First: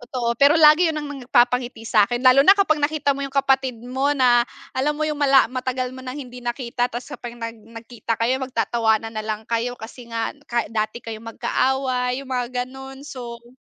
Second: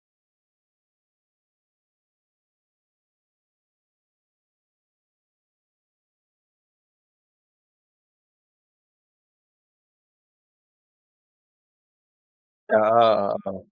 Totoo, pero lagi 'yon ang nagpapangiti sa akin lalo na kapag nakita mo yung kapatid mo na alam mo yung mala matagal mo ng hindi nakita tapos kapag nag nagkita kayo magtatawanan nalang kayo kasi nga ka dati kayo magka away, yung mga ganon. Oo, So, oo.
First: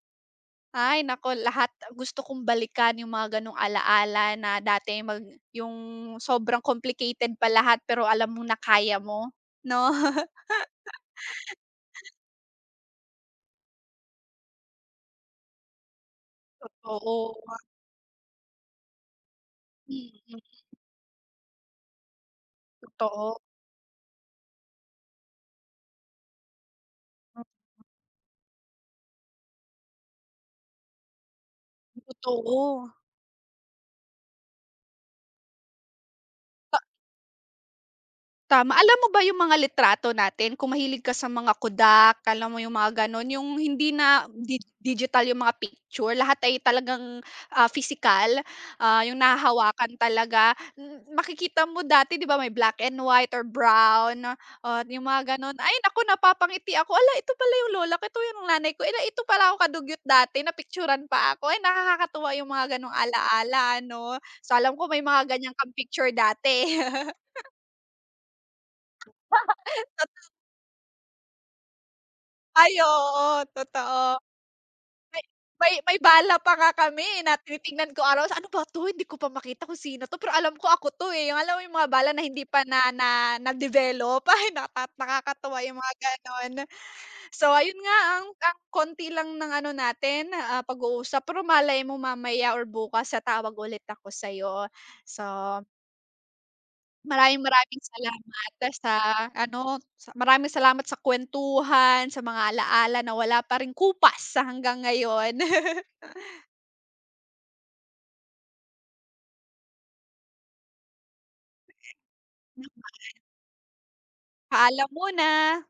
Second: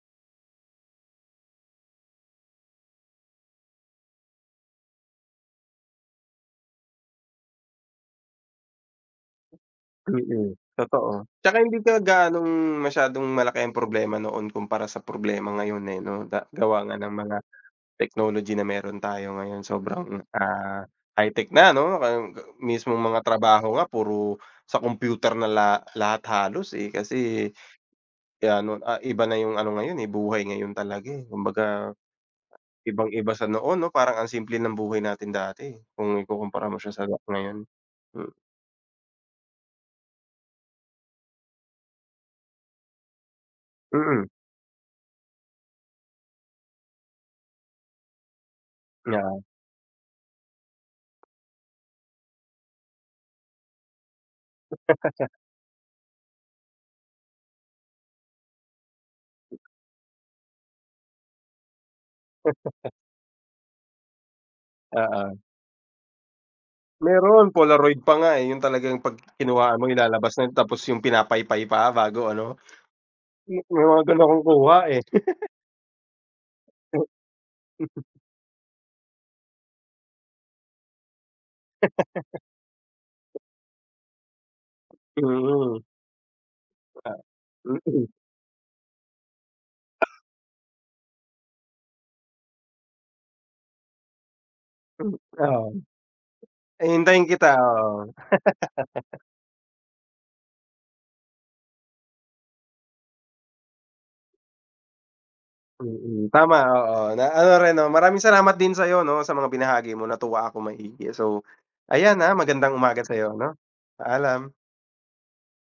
ay nako lahat gusto kong balikan yung mga ganong alaala na dati mag yung sobrang complicated pa lahat pero alam mo na kaya mo 'no? Mm, totoo. 'Tsaka hindi ka gaanong masyadong malaki ang problema noon kumpara sa problema ngayon, eh, 'no da gawa nga Totoo ng mga nga. technology na mayro'n tayo ngayon sobrang, Mm. ah, high tech na 'no? [unintelligible] Mismong mga Totoo. trabaho nga puro sa computer na la lahat halos, eh, Mm. kasi, gaya no'n ah, iba na yung ano ngayon, eh, buhay ngayon talaga. eh Kumbaga Totoo. ibang iba sa noon 'no parang ang simple ng buhay natin dati kung ikukumpara mo Ah. siya sa nga ngayon, hmm. Tama, alam mo ba yung mga litrato natin kung mahilig ka sa mga Kodak alam mo yung mga gano'n yung hindi Mm. na di digital yung mga picture lahat ay talagang, ah, pisikal, ah, yung Yeah. nahahawakan talaga. Makikita mo dati di ba, may black and white or brown, oo yung mga gano'n. Ay naku, napapangiti ako, "Hala ito pala yung lola ko, ito yung nanay ko, eh, ito pala ako ka-dugyot dati napicture-an pa ako?" ay, nakakakatuwa yung mga ganong alaala ano, sa alam ko may mga Oo. ganyan kang picture dati. Mayro'n polaroid pa nga, eh, 'yon talagang pag kinuhaan mo Totoo ilalabas na tapos yung pinapaypay pa bago ano. Ay, oo May mga totoo. gano'n akong kuha, eh. May, may bala pa nga kami, eh, na tinitingnan ko araw "Ano ba 'to hindi ko pa makita kung sino to, pero alam ko ako to, eh" yung alam mo yung mga bala na hindi pa na na na-develop ay! nakat nakakatuwa yung Mm. mga gano'n. Ah, So, ayun nga Mm. ang, ang konti lang ng ano natin, ah, pag-uusap pero malay mo mamaya or bukas sa tawag ulit ako sayo. Hmm, So oo. Hihintayin Maraming kita maraming oo. salamat sa ano sa maraming salamat sa kuwentuhan, sa mga alaala na wala pa ring kupas hanggang ngayon. Mm, tama oo. Na ano rin 'no? Maraming salamat din sayo 'no sa mga binahagi mo natuwa akong maigi so, ayan, ah, magandang Naman. umaga sayo 'no, paalam! Paalam muna.